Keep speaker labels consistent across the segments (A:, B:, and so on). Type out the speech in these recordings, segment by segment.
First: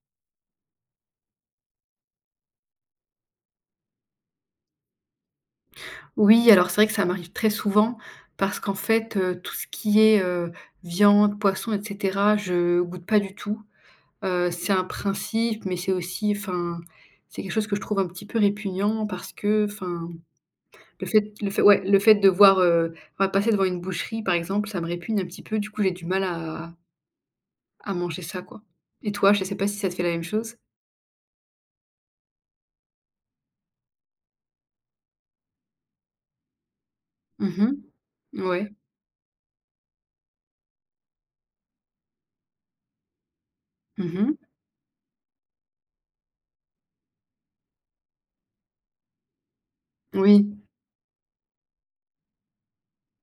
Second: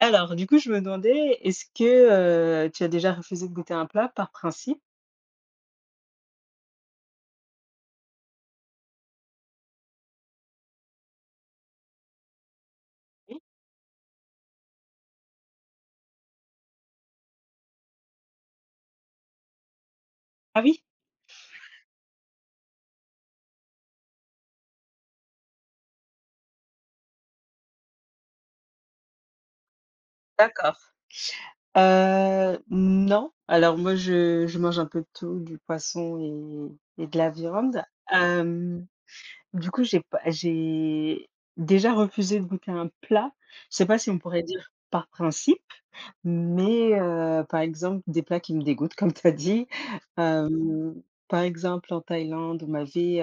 A: Alors, du coup, je me demandais, est-ce que, tu as déjà refusé de goûter un plat par principe?
B: Oui, alors c'est vrai que ça m'arrive très souvent parce qu'en fait, tout ce qui est, viande, poisson et cetera, je goûte pas du
A: Oui.
B: tout. C'est un principe, mais c'est aussi enfin, c'est quelque chose que je trouve un petit peu répugnant parce que, enfin,
A: Ah oui?
B: le fait ouais, le fait de voir, enfin, passer devant une boucherie, par exemple, ça me répugne un petit peu. Du coup, j'ai du mal à manger ça, quoi. Et toi, je sais pas si ça te fait la même chose?
A: D'accord. Non. Alors moi, je mange un peu de tout, du poisson et de la
B: Mmh.
A: viande.
B: Ouais.
A: Hem, du coup, j'ai pas j'ai déjà refusé de goûter un plat. Je sais pas si on
B: Mmh.
A: pourrait dire par principe, mais par exemple, des plats qui me dégoûtent, comme tu as dit.
B: Oui.
A: Hem, Par exemple, en Thaïlande, on m'avait,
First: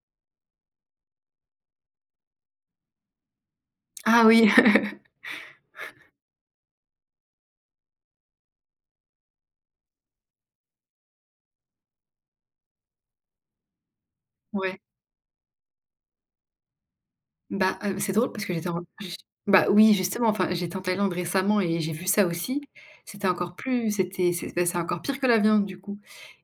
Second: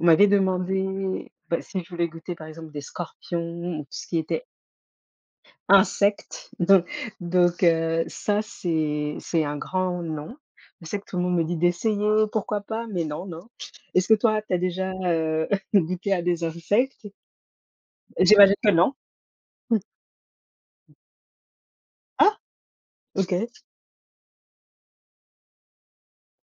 A: On m'avait demandé, bah, si je voulais goûter, par exemple, des scorpions ou tout ce qui
B: Ah
A: était
B: oui.
A: insectes. Donc, ça, c'est un grand non. Je sais que tout le monde me dit d'essayer, pourquoi pas, mais non, non. Est-ce que toi, tu as
B: Ouais.
A: déjà, goûté à des insectes?
B: Bah, c'est drôle parce
A: J'imagine
B: que
A: que
B: j'étais en
A: non?
B: j bah, oui, justement, enfin, j'étais en Thaïlande récemment et j'ai vu ça
A: Ah!
B: aussi. C'était
A: OK.
B: encore plus c'était c'est bah, c'est encore pire que la viande, du coup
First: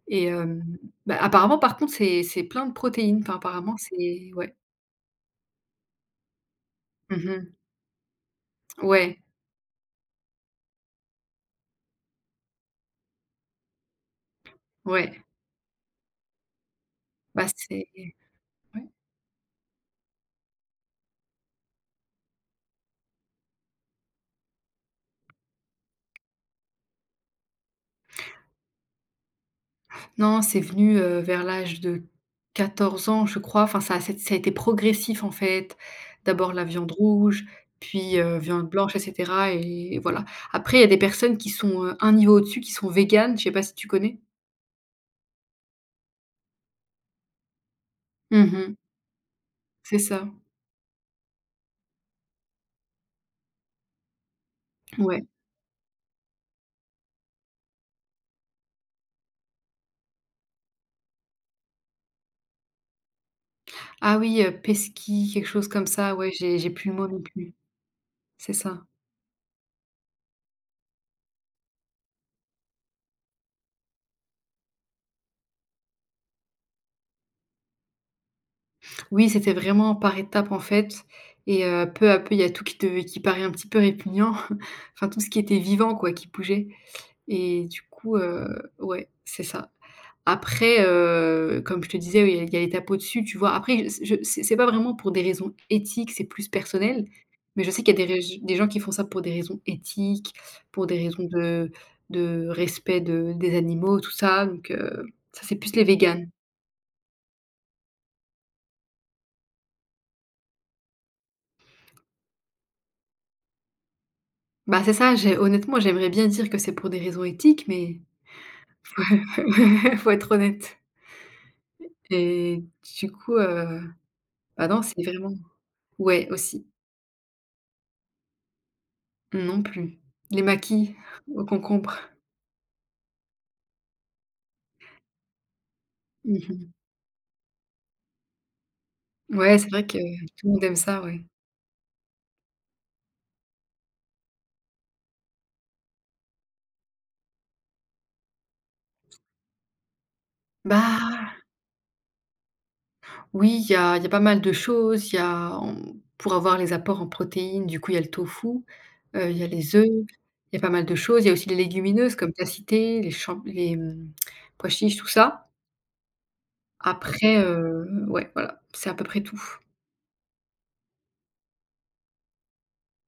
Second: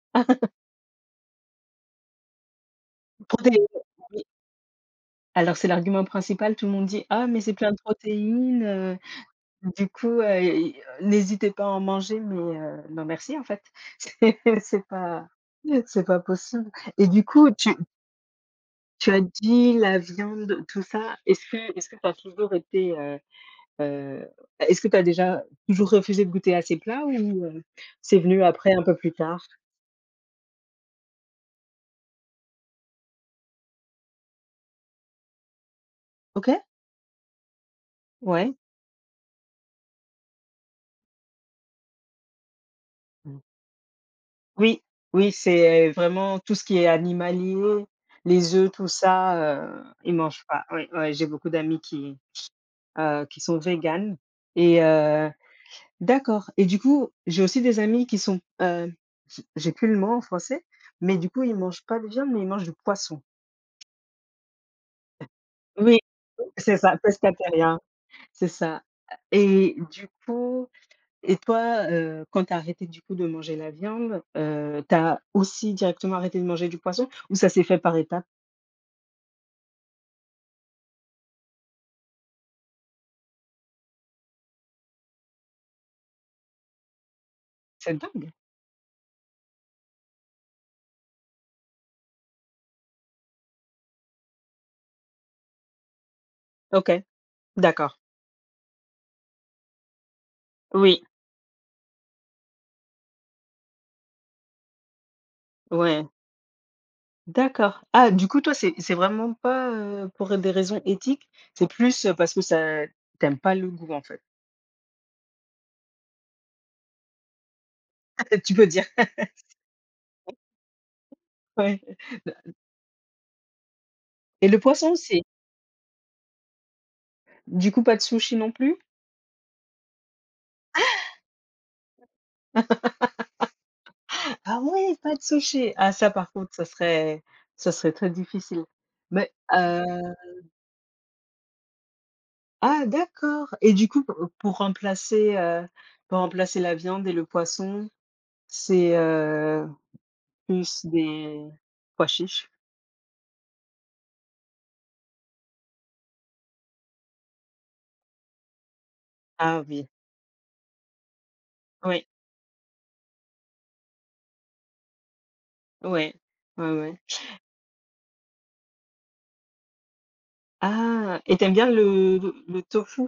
B: et bah, apparemment, par contre, c'est plein de protéines. Enfin,
A: Protéines,
B: apparemment,
A: oui.
B: c'est ouais.
A: Alors c'est l'argument principal, tout le monde dit:
B: Mmh
A: «Ah mais
B: mh.
A: c'est plein de protéines.
B: Ouais,
A: Du coup, et n'hésitez pas à en manger, mais non merci en fait. C'est c'est
B: ouais.
A: pas c'est pas possible et du
B: Bah,
A: coup, tu
B: c'est ouais.
A: tu as dit la viande, tout ça. Est-ce que tu as toujours été, heu, est-ce que tu as déjà toujours refusé de goûter à ces plats ou c'est venu après un peu plus tard?
B: Non, c'est venu, vers l'âge de 14 ans, je crois. Enfin, ça a été progressif, en fait. D'abord
A: OK,
B: la viande rouge, puis,
A: ouais.
B: viande blanche et cetera et voilà. Après, il y a des personnes qui sont, un niveau au-dessus, qui sont véganes,
A: Mmh.
B: je sais pas si tu connais?
A: Oui, oui, c'est vraiment tout ce qui est animalier, les œufs,
B: Mmh.
A: tout ça,
B: C'est
A: ils
B: ça,
A: mangent pas. Oui, ouais, j'ai beaucoup d'amis qui sont véganes et
B: ouais.
A: d'accord et du coup, j'ai aussi des amis qui sont, j'ai plus le mot en français, mais du coup, ils mangent pas de viande, mais ils mangent du poisson.
B: Ah oui, pesky, quelque chose comme
A: Oui.
B: ça, ouais, j'ai
A: C'est
B: plus le
A: ça,
B: mot non plus.
A: pescatariens, c'est
B: C'est
A: ça
B: ça.
A: et du coup et toi, quand tu as arrêté du coup de manger la viande, tu as aussi directement arrêté de manger du poisson ou ça s'est fait par étapes?
B: Oui, c'était vraiment par étapes, en fait et peu à peu, il y a tout qui paraît un petit peu répugnant. Enfin, tout ce qui était vivant, quoi, qui bougeait. Et du
A: C'est
B: coup,
A: dingue.
B: ouais, c'est ça. Après, comme je te disais, il y a les «tapots dessus», tu vois? Après, je c'est pas vraiment pour des raisons éthiques, c'est plus
A: OK,
B: personnel, mais je sais
A: d'accord.
B: qu'il y a des gens qui font ça pour des raisons éthiques, pour des
A: Oui,
B: raisons de respect de des animaux, tout ça, donc ça, c'est plus les
A: ouais.
B: véganes.
A: D'accord. Ah, du coup, toi, c'est vraiment pas, pour des raisons éthiques, c'est plus, parce que ça t'aimes pas le goût, en fait.
B: Bah, c'est ça, j'ai honnêtement, j'aimerais bien dire que c'est pour des raisons éthiques, mais
A: Tu peux dire.
B: faut être honnête
A: Ouais.
B: et du coup,
A: Et le
B: bah, non,
A: poisson
B: c'est
A: aussi?
B: vraiment ouais, aussi.
A: Du coup, pas de sushi non plus?
B: Non plus. Les maquis aux concombres.
A: Ah ouais, pas de sushi! Ah ça, par
B: Mmh
A: contre, ça
B: mh.
A: serait très difficile. Mais,
B: Ouais, c'est vrai que tout le monde aime ça, ouais.
A: ah d'accord! Et du coup, p pour remplacer, heu, pour remplacer la viande et le poisson, c'est, plus
B: Bah,
A: des pois chiches?
B: oui, il y a pas mal de choses. Il y a On pour avoir les apports en protéines, du coup, il y a le tofu, il y a
A: Ah
B: les œufs,
A: oui.
B: il y a pas mal de choses. Il y a aussi les
A: Oui.
B: légumineuses comme tu as cité, les pois chiches, tout ça.
A: Ouais. Ouais, ouais.
B: Après, ouais, voilà, c'est à peu près tout.
A: Ah et t'aimes bien le tofu?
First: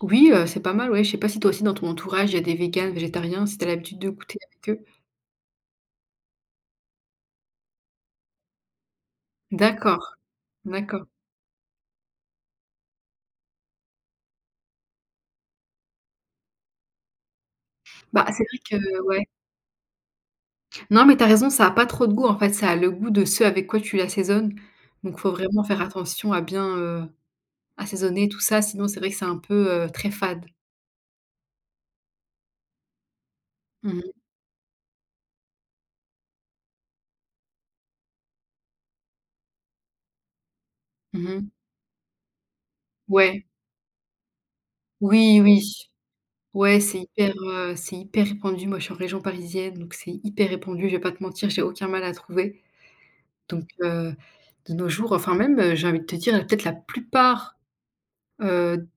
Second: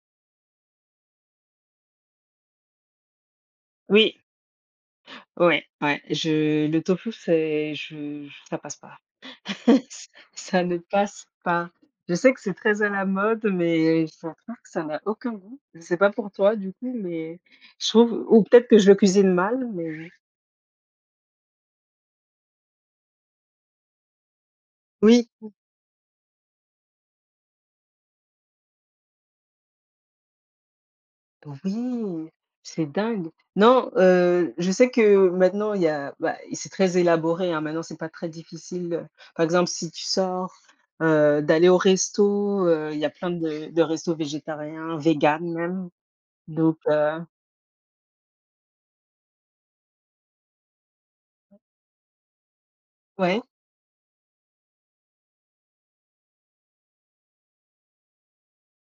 B: Oui, c'est pas mal, ouais. Je sais pas si toi aussi, dans ton entourage, il y a des véganes, végétariens, si tu as l'habitude de
A: Oui,
B: goûter avec eux?
A: ouais, ouais, je le tofu, c'est ça passe pas. Ç
B: D'accord,
A: Ça ne
B: d'accord.
A: passe pas. Je sais que c'est très à la mode, mais je trouve que ça n'a aucun goût. Je sais pas pour toi du coup, mais je trouve
B: Bah,
A: ou
B: c'est vrai
A: peut-être que je le
B: que ouais.
A: cuisine mal, mais
B: Non, mais t'as raison, ça a pas trop de goût, en fait, ça a le goût de ce avec quoi tu l'assaisonnes. Donc
A: oui.
B: faut vraiment faire attention à bien, assaisonner tout ça, sinon c'est vrai que c'est un peu, très fade.
A: Oui, c'est dingue. Non,
B: Mmh mh.
A: je sais que maintenant il y a bah, et c'est très élaboré, hein, maintenant c'est pas très difficile, par exemple si tu sors,
B: Mmh mh.
A: d'aller au resto, il y a plein
B: Ouais.
A: de restos végétariens, vegan
B: Oui,
A: même,
B: oui.
A: donc
B: Ouais, c'est hyper, heu, c'est hyper répandu. Moi, je suis en région parisienne, donc c'est hyper répandu, je vais pas te mentir, j'ai aucun mal à trouver.
A: ouais,
B: Donc de nos jours, enfin même, j'ai envie de te dire, peut-être la plupart, heu,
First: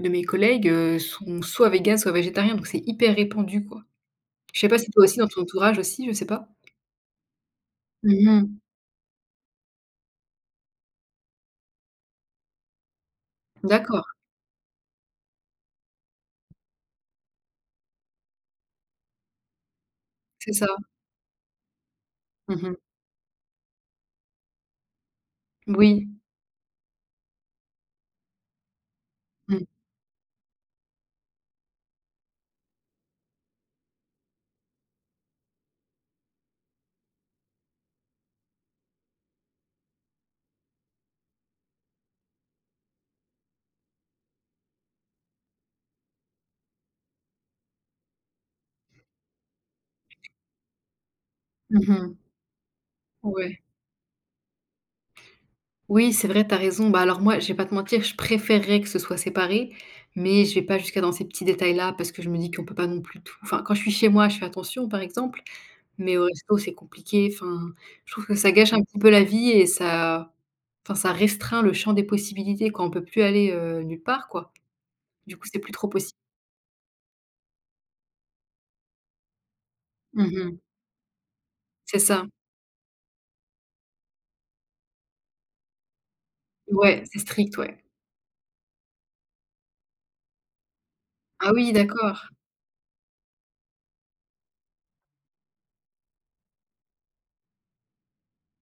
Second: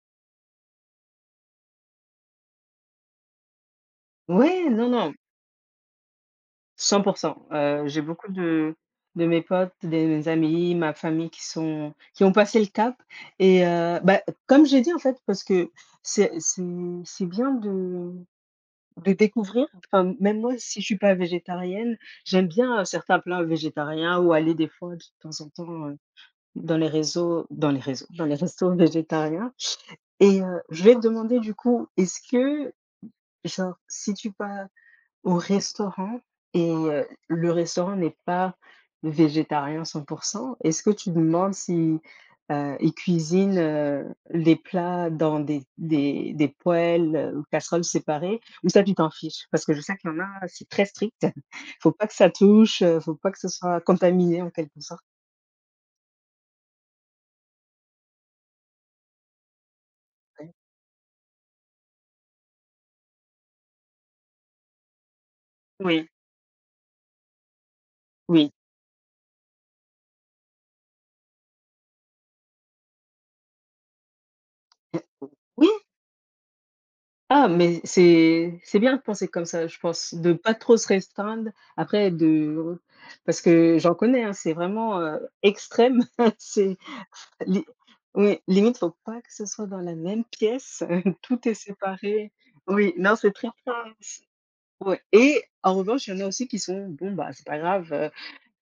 B: de mes collègues, sont soit véganes, soit végétariens, donc c'est hyper répandu, quoi. Je sais
A: ouais,
B: pas
A: non,
B: si toi
A: non,
B: aussi dans ton entourage aussi, je sais pas?
A: 100% j'ai beaucoup
B: Mmh mh.
A: de mes potes, de mes amis, ma famille qui ont passé le cap et
B: D'accord,
A: bah, comme j'ai dit en fait parce que c'est c'est c'est bien de découvrir, enfin, même
B: c'est
A: moi,
B: ça.
A: si je suis pas végétarienne, j'aime
B: Mmh mh.
A: bien, certains plats végétariens ou aller des fois de temps en temps,
B: Oui.
A: dans les restos végétariens
B: Mmh.
A: et je vais te demander du coup, est-ce que genre si tu pas au restaurant et le restaurant n'est pas végétarien 100%. Est-ce que tu demandes si, ils cuisinent, les plats dans des poêles, ou casseroles séparées ou ça tu t'en fiches? Parce que je sais qu'il y en a, c'est très strict.
B: Mmh
A: Faut pas que
B: mh.
A: ça touche, faut pas que ce
B: Ouais.
A: soit contaminé en quelque sorte.
B: Oui, c'est vrai, tu as raison. Bah, alors moi, je vais pas te mentir, je préférerais que ce soit séparé, mais
A: Ouais.
B: je vais pas jusqu'à dans ces petits détails-là parce que je me dis qu'on peut pas non plus tout enfin, quand je suis chez moi, je fais attention, par exemple,
A: Oui,
B: mais au resto, c'est compliqué. Enfin, je trouve que
A: oui,
B: ça gâche un petit peu la vie et ça enfin, ça restreint le champ des possibilités, quoi. On peut plus aller, nulle part, quoi. Du coup, c'est
A: oui.
B: plus trop possible.
A: Ah, mais c'est bien de penser comme ça, je pense,
B: Mmh
A: de pas
B: mh.
A: trop se restreindre.
B: C'est
A: Après
B: ça.
A: de parce que j'en connais, hein, c'est vraiment, extrême. C'est
B: Ouais, c'est strict,
A: li
B: ouais.
A: oui, limite, faut pas que ce soit dans la même pièce, tout est
B: Ah oui, d'accord.
A: séparé. Oui, non, c'est très intense. Ouais et en revanche, il y en a aussi qui sont: «Bon, bah, c'est pas grave,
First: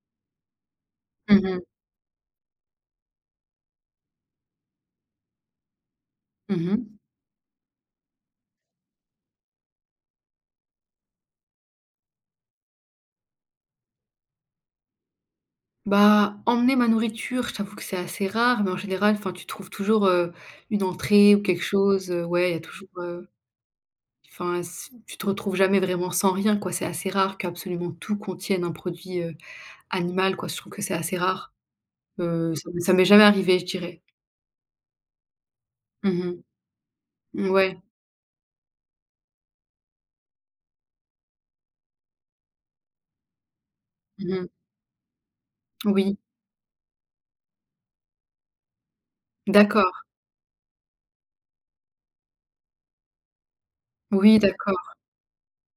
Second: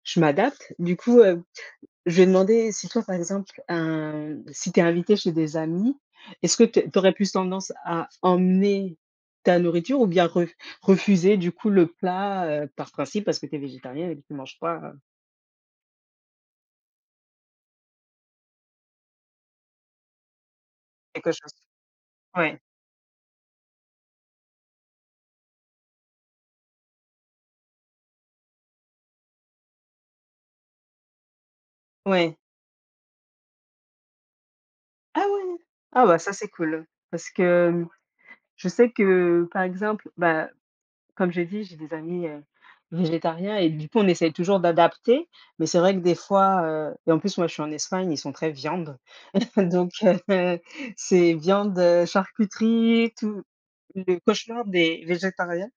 A: je m'adapte». Du coup,
B: Mmh mh.
A: je vais demander si toi, par exemple, si tu es invitée chez des amis, est-ce que
B: Mmh
A: tu
B: mh.
A: aurais plus tendance à emmener ta nourriture ou bien re refuser du coup le plat, par principe parce que tu es végétarienne et que tu manges pas,
B: Bah, emmener ma nourriture, je t'avoue que c'est assez rare, mais en général, enfin, tu trouves toujours, une
A: quelque
B: entrée ou
A: chose?
B: quelque chose, ouais, il y
A: Ouais,
B: a toujours, enfin, s tu te retrouves jamais vraiment sans rien, quoi. C'est assez rare qu'absolument tout contienne un produit, animal, quoi. Je trouve que c'est assez rare.
A: ouais.
B: Ça m'est jamais arrivé, je dirais.
A: Ah ouais? Ah bah ça,
B: Mmh.
A: c'est cool. Parce
B: Ouais.
A: que, je sais que, par exemple, bah, comme j'ai dit, j'ai des amis, végétariens et du coup, on essaye
B: Mmh.
A: toujours d'adapter, mais c'est vrai que des
B: Oui.
A: fois, et en plus, moi, je suis en Espagne, ils sont très viande. Donc
B: D'accord.
A: c'est viande, charcuterie, tout le
B: Oui,
A: cauchemar
B: d'accord.
A: des végétariens.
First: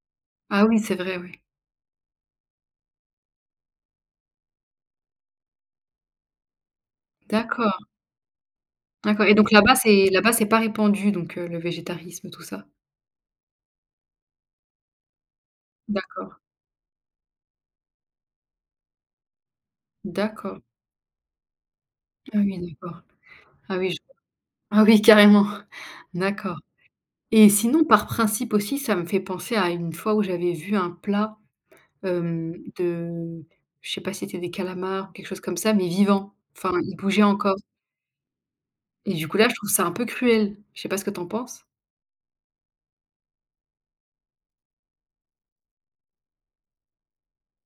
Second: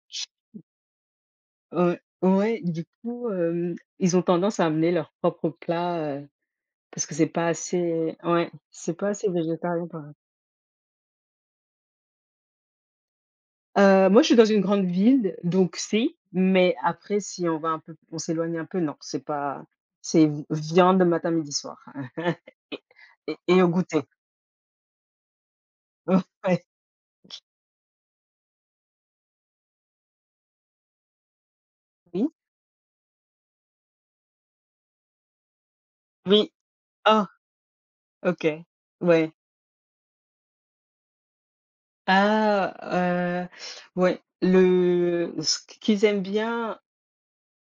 B: Ah oui, c'est vrai, oui
A: Ouais, du coup, ils ont tendance à amener leurs propres plats, parce que c'est pas
B: D'accord,
A: assez ouais, c'est pas
B: d'accord
A: assez
B: et donc là-bas,
A: végétarien par
B: c'est là-bas, c'est pas répandu donc, le végétarisme, tout ça?
A: moi, je suis dans une grande ville, donc si,
B: D'accord,
A: mais après si on va un peu on s'éloigne un peu, non, c'est pas c'est v
B: d'accord.
A: viande matin, midi, soir
B: Ah oui,
A: et
B: d'accord.
A: et au
B: Ah oui,
A: goûter.
B: ah oui, carrément. D'accord
A: Ouais,
B: et sinon, par principe aussi, ça me fait penser à une fois où j'avais vu un plat,
A: oui,
B: de je sais pas si c'était des calamars ou quelque chose comme ça, mais vivant.
A: oui.
B: Enfin, il bougeait
A: Ah!
B: encore
A: OK.
B: et du
A: Ouais.
B: coup là, je trouve ça un peu cruel. Je sais pas ce que t'en penses?
A: Ah, ouais, le ce qu'ils aiment bien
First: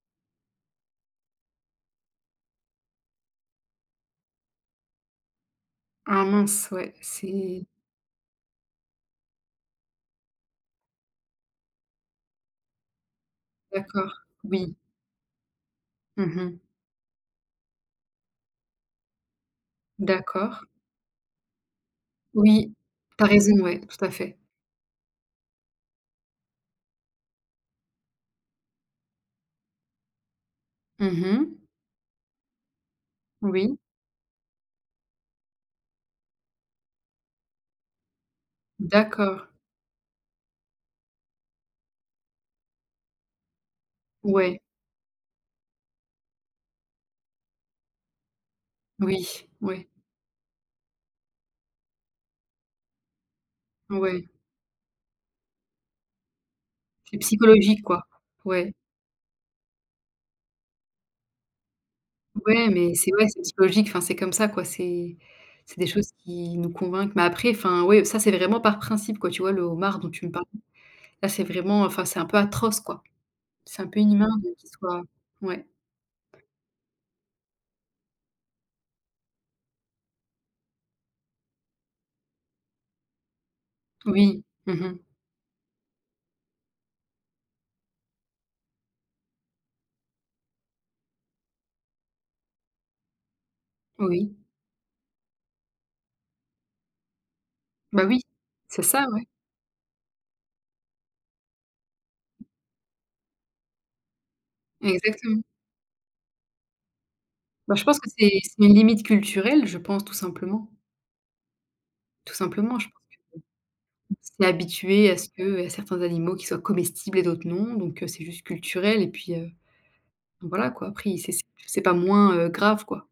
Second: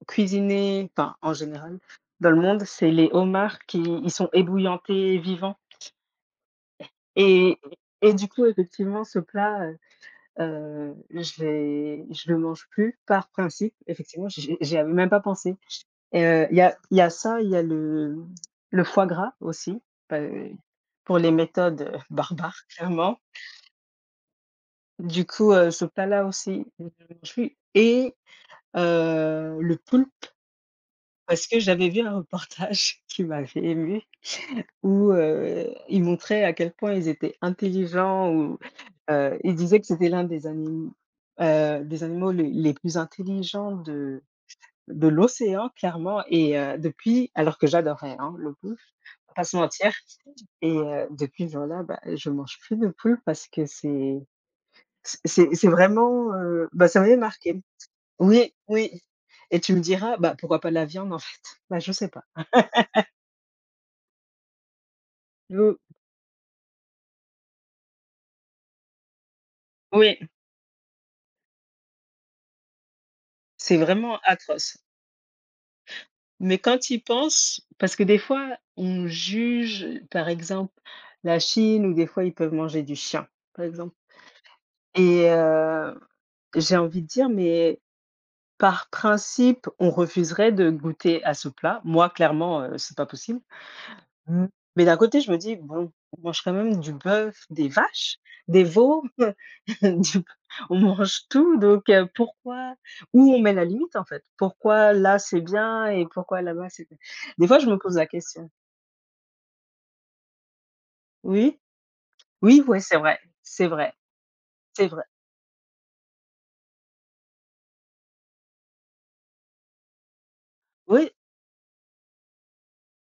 A: cuisiner, enfin, en général, dans le monde, c'est les homards qui ils sont ébouillantés vivants
B: Ah mince, ouais,
A: et
B: c'est
A: et du coup, effectivement, ce plat, je le mange plus par principe.
B: d'accord.
A: Effectivement, j'y
B: Oui.
A: j'y avais même pas pensé et il
B: Mmh.
A: y a il y a ça, il y a le foie gras aussi, bah, ouais,
B: D'accord.
A: pour les méthodes, barbares,
B: Oui,
A: clairement.
B: t'as raison, ouais, tout à fait.
A: Du coup, ce plat-là aussi, je ne mange plus et le poulpe, parce que
B: Mmh.
A: j'avais vu un reportage qui m'avait
B: Oui.
A: émue où, ils montraient à quel point ils étaient intelligents ou,
B: D'accord.
A: ils disaient que c'était l'un des anim des animaux les plus intelligents de
B: Ouais.
A: de l'océan clairement et depuis alors que j'adorais, hein, le poulpe, faut pas
B: Oui.
A: se
B: Ouais.
A: mentir et depuis ce jour-là, bah, je mange plus de poulpe parce que c'est
B: Ouais.
A: c'est c'est c'est vraiment, bah, ça m'avait
B: C'est
A: marquée.
B: psychologique, quoi.
A: Oui,
B: Ouais.
A: oui et tu me diras, bah, pourquoi pas de la viande en fait? Bah, je sais pas.
B: Ouais, mais c'est ouais, c'est psychologique, enfin, c'est comme ça, quoi. C'est
A: Heu,
B: c'est des choses qui nous convainquent. Mais après, enfin, ouais, ça, c'est vraiment par principe, quoi. Tu vois, le homard dont
A: oui,
B: tu me parles, là, c'est vraiment enfin, c'est un peu atroce, quoi.
A: c'est
B: C'est un peu
A: vraiment
B: inhumain de qu'il
A: atroce.
B: soit ouais.
A: Mais quand tu y penses parce que des fois, on juge, par exemple, la Chine ou des fois ils peuvent manger du chien, par exemple
B: Oui. Mmh.
A: et j'ai envie de dire, mais par principe, on refuserait de goûter à ce plat. Moi, clairement, c'est pas possible.
B: Oui.
A: Mmh. Mais d'un côté, je me dis: «Bon, on mange quand même du bœuf, des
B: Bah,
A: vaches,
B: oui,
A: des
B: c'est
A: veaux,
B: ça, ouais.
A: du on mange tout, donc pourquoi?» Où on met la limite, en fait? Pourquoi là, c'est
B: Exactement.
A: bien et pourquoi là-bas, c'est des fois, je
B: Bah,
A: me
B: je
A: pose
B: pense
A: la
B: que c'est
A: question.
B: c'est une limite culturelle, je pense, tout simplement.
A: Oui,
B: Tout
A: oui,
B: simplement,
A: ouais,
B: je
A: c'est
B: pense
A: vrai, c'est vrai,
B: qu'on s'est
A: c'est vrai.
B: habitué à ce que à certains animaux qui soient comestibles et d'autres non, donc c'est juste culturel et puis, voilà, quoi.
A: Oui,
B: Après, c'est pas moins, grave, quoi.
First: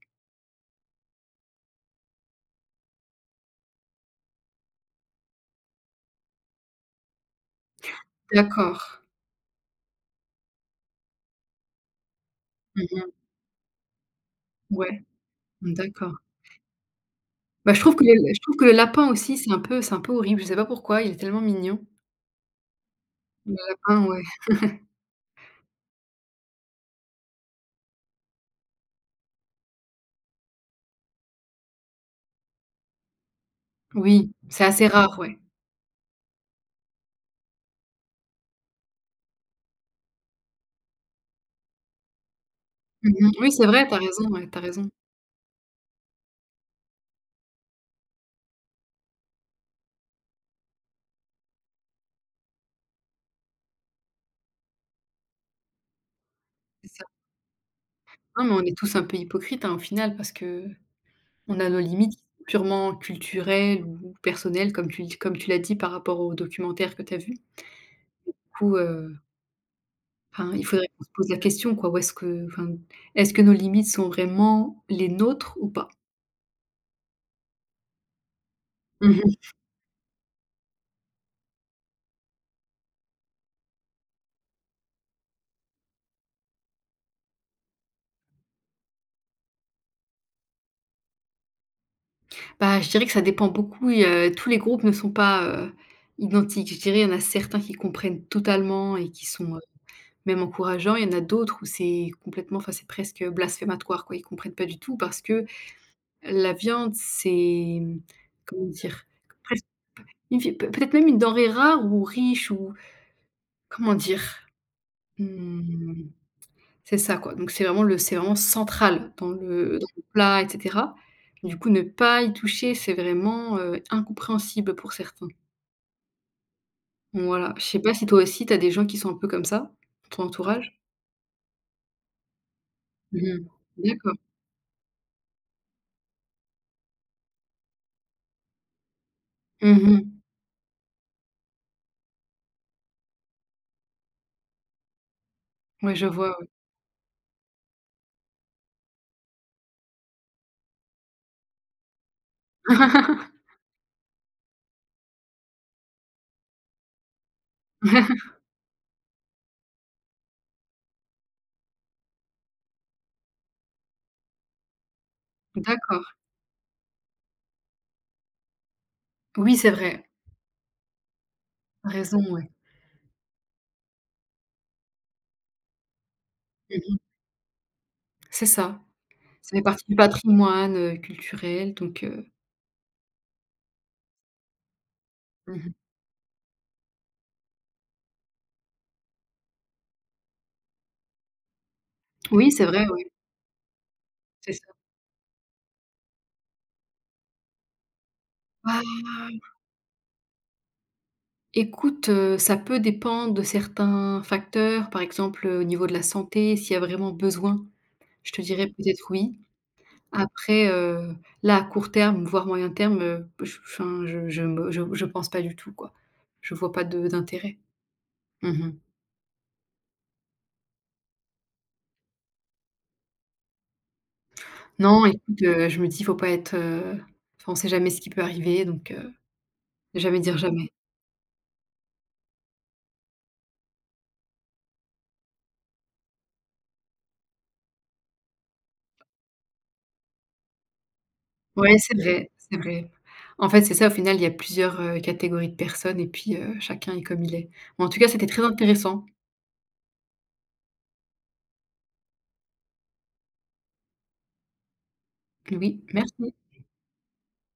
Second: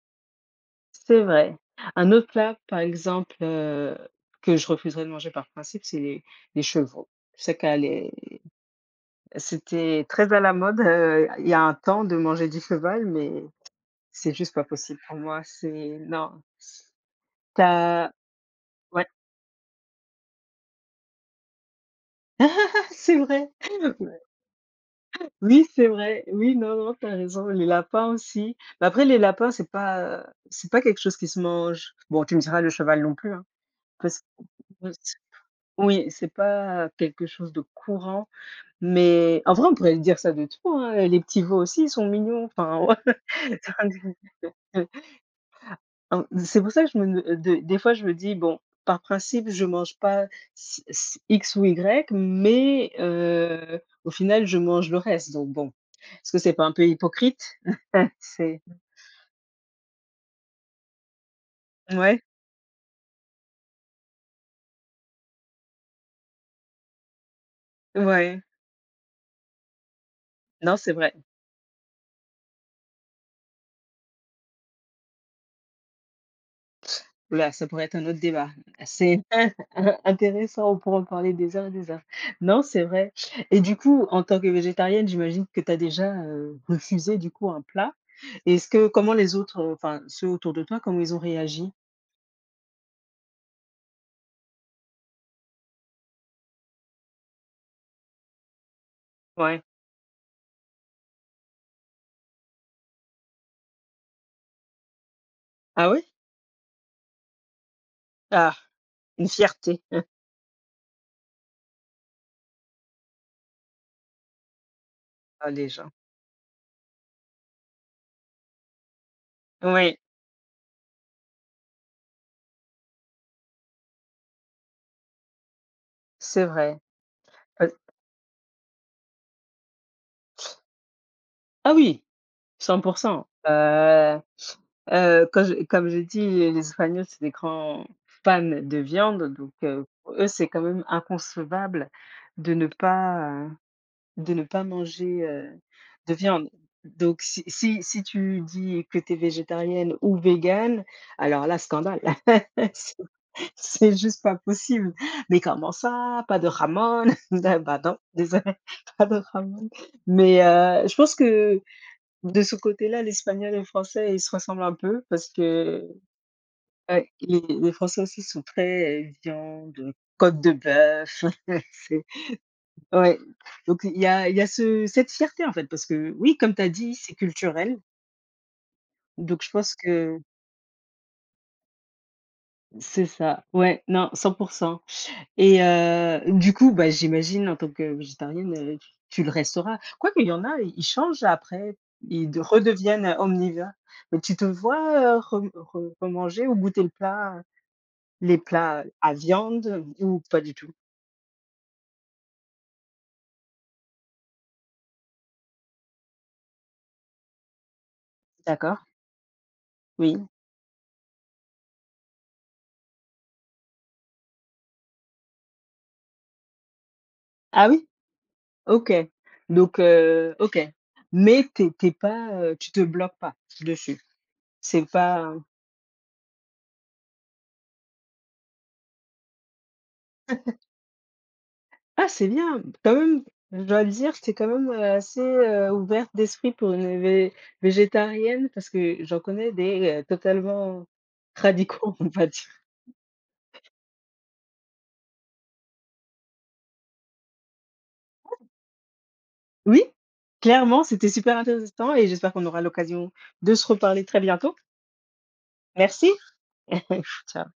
A: c'est vrai. Un autre plat, par exemple, que je refuserais de manger par principe, c'est les chevreaux. Je sais qu'à les
B: D'accord.
A: c'était très à la mode, il y a un temps de manger du
B: Mmh
A: cheval,
B: mh.
A: mais c'est juste pas possible
B: Ouais,
A: pour moi, c'est
B: d'accord.
A: non,
B: Bah, je trouve que
A: t'as
B: le
A: ouais,
B: lapin aussi, c'est un peu horrible. Je sais pas pourquoi, il est tellement mignon.
A: c'est vrai.
B: Le lapin,
A: Ouais.
B: ouais.
A: Oui, c'est vrai. Oui, non, non, t'as raison, les lapins aussi. Mais après les lapins, c'est pas, quelque chose qui se mange. Bon, tu me diras le cheval non plus, hein, parce
B: Oui,
A: que
B: c'est assez rare, ouais.
A: oui, c'est pas quelque chose de courant, mais en vrai, on pourrait dire ça de tout, hein, les petits veaux aussi, ils sont mignons, enfin,
B: Mmh mh. Oui, c'est vrai, tu as raison, ouais, tu as
A: ouais.
B: raison.
A: C'est pour ça que je me de des fois je me dis: «Bon, par principe, je mange pas c c X ou Y, mais au final, je mange le reste», donc bon. Est-ce que c'est pas un peu
B: C'est ça.
A: hypocrite?
B: Non, mais
A: C'est
B: on est tous un peu hypocrites, hein, au final, parce qu'on a nos limites
A: Ouais,
B: purement culturelles ou personnelles, comme tu l'as dit par rapport au documentaire que tu as vu. Du
A: ouais.
B: coup, enfin, il
A: Non,
B: faudrait
A: c'est
B: qu'on se
A: vrai.
B: pose la question, quoi, où est-ce que enfin, est-ce que nos limites sont vraiment les nôtres ou pas?
A: Ouh là, ça pourrait être un autre débat. C'est
B: Mmh mh.
A: intéressant, on pourra en parler des heures et des heures. Non, c'est vrai et du coup, en tant que végétarienne, j'imagine que tu as déjà, refusé, du coup, un plat. Est-ce que comment les autres, enfin, ceux autour de toi, comment ils ont réagi?
B: Bah, je dirais que ça dépend beaucoup et tous les groupes ne sont pas, identiques. Je dirais, il y en a certains qui comprennent totalement et qui sont,
A: Ouais.
B: même encourageants. Il y en a d'autres où c'est complètement enfin, c'est presque blasphématoire, quoi. Ils comprennent pas du tout parce que
A: Ah oui?
B: la viande, c'est,
A: Ah,
B: comment dire?
A: une
B: Presque
A: fierté,
B: une vie peut-être même une denrée rare ou riche ou comment dire?
A: ah les gens,
B: Mmh, c'est ça, quoi. Donc c'est vraiment central dans le dans
A: oui,
B: le plat et cetera. Du coup, ne pas y toucher, c'est vraiment, incompréhensible pour certains.
A: c'est vrai.
B: Voilà, je
A: Heu,
B: sais pas si toi aussi tu as des gens qui sont un peu comme ça, ton entourage?
A: ah oui, cent.
B: Mmh. D'accord.
A: Heu quand je comme je dis, les Espagnols, c'est des grands fans de viande, donc
B: Mmh.
A: pour eux, c'est quand même inconcevable de ne pas, de ne pas, manger,
B: Ouais, je
A: de
B: vois, ouais.
A: viande. Donc si tu dis que tu es végétarienne ou végane, alors là, scandale. C'est juste pas possible. Mais comment ça? Pas de Ramon? Ah bah, non, désolé pas de Ramon. Mais, je pense que de ce côté-là, l'espagnol et le français, ils se ressemblent un peu parce que,
B: D'accord.
A: ouais, les français aussi sont très,
B: Oui, c'est
A: viande,
B: vrai,
A: côte de bœuf,
B: tu
A: c'est
B: raison, ouais.
A: ouais. Donc il y a ce cette fierté, en fait, parce que oui, comme tu as dit,
B: Mmh.
A: c'est culturel.
B: C'est ça.
A: Donc je
B: Ça fait
A: pense
B: partie du
A: que
B: patrimoine, culturel, donc
A: c'est ça. Ouais, non, cent pour cent. Et
B: mmh.
A: du coup, bah, j'imagine en tant que végétarienne, tu le resteras. Quoique il y en a, ils changent après, ils de
B: Oui, c'est vrai, ouais,
A: redeviennent omnivores. Mais tu te
B: c'est ça.
A: vois, remanger ou goûter le plat, les
B: Bah,
A: plats à viande ou pas du tout?
B: écoute, ça peut dépendre de certains facteurs, par exemple, au niveau de la santé, s'il y a vraiment besoin, je te dirais
A: D'accord,
B: peut-être oui.
A: oui.
B: Après, là, à court terme, voire moyen terme, je enfin, je me je pense pas du tout, quoi. Je vois pas de d'intérêt.
A: Ah oui?
B: Mmh.
A: OK. Donc OK. Mais tu es pas, tu te bloques pas dessus? C'est
B: Non,
A: pas.
B: écoute, je me dis: «Faut pas être» enfin, on sait jamais ce qui peut arriver, donc jamais dire jamais.
A: Ah, c'est bien! Quand même, je dois le dire, tu quand même, assez, ouverte d'esprit pour une vé végétarienne parce que j'en connais des, totalement
B: Ouais,
A: radicaux,
B: c'est
A: on va
B: vrai,
A: dire.
B: c'est vrai. En fait, c'est ça, au final, il y a plusieurs, catégories de personnes et puis, chacun est comme il est. Bon, en tout cas, c'était très intéressant.
A: Oui, clairement, c'était super intéressant et j'espère qu'on aura l'occasion de se reparler très bientôt.
B: Oui,
A: Merci.
B: merci.
A: Ciao.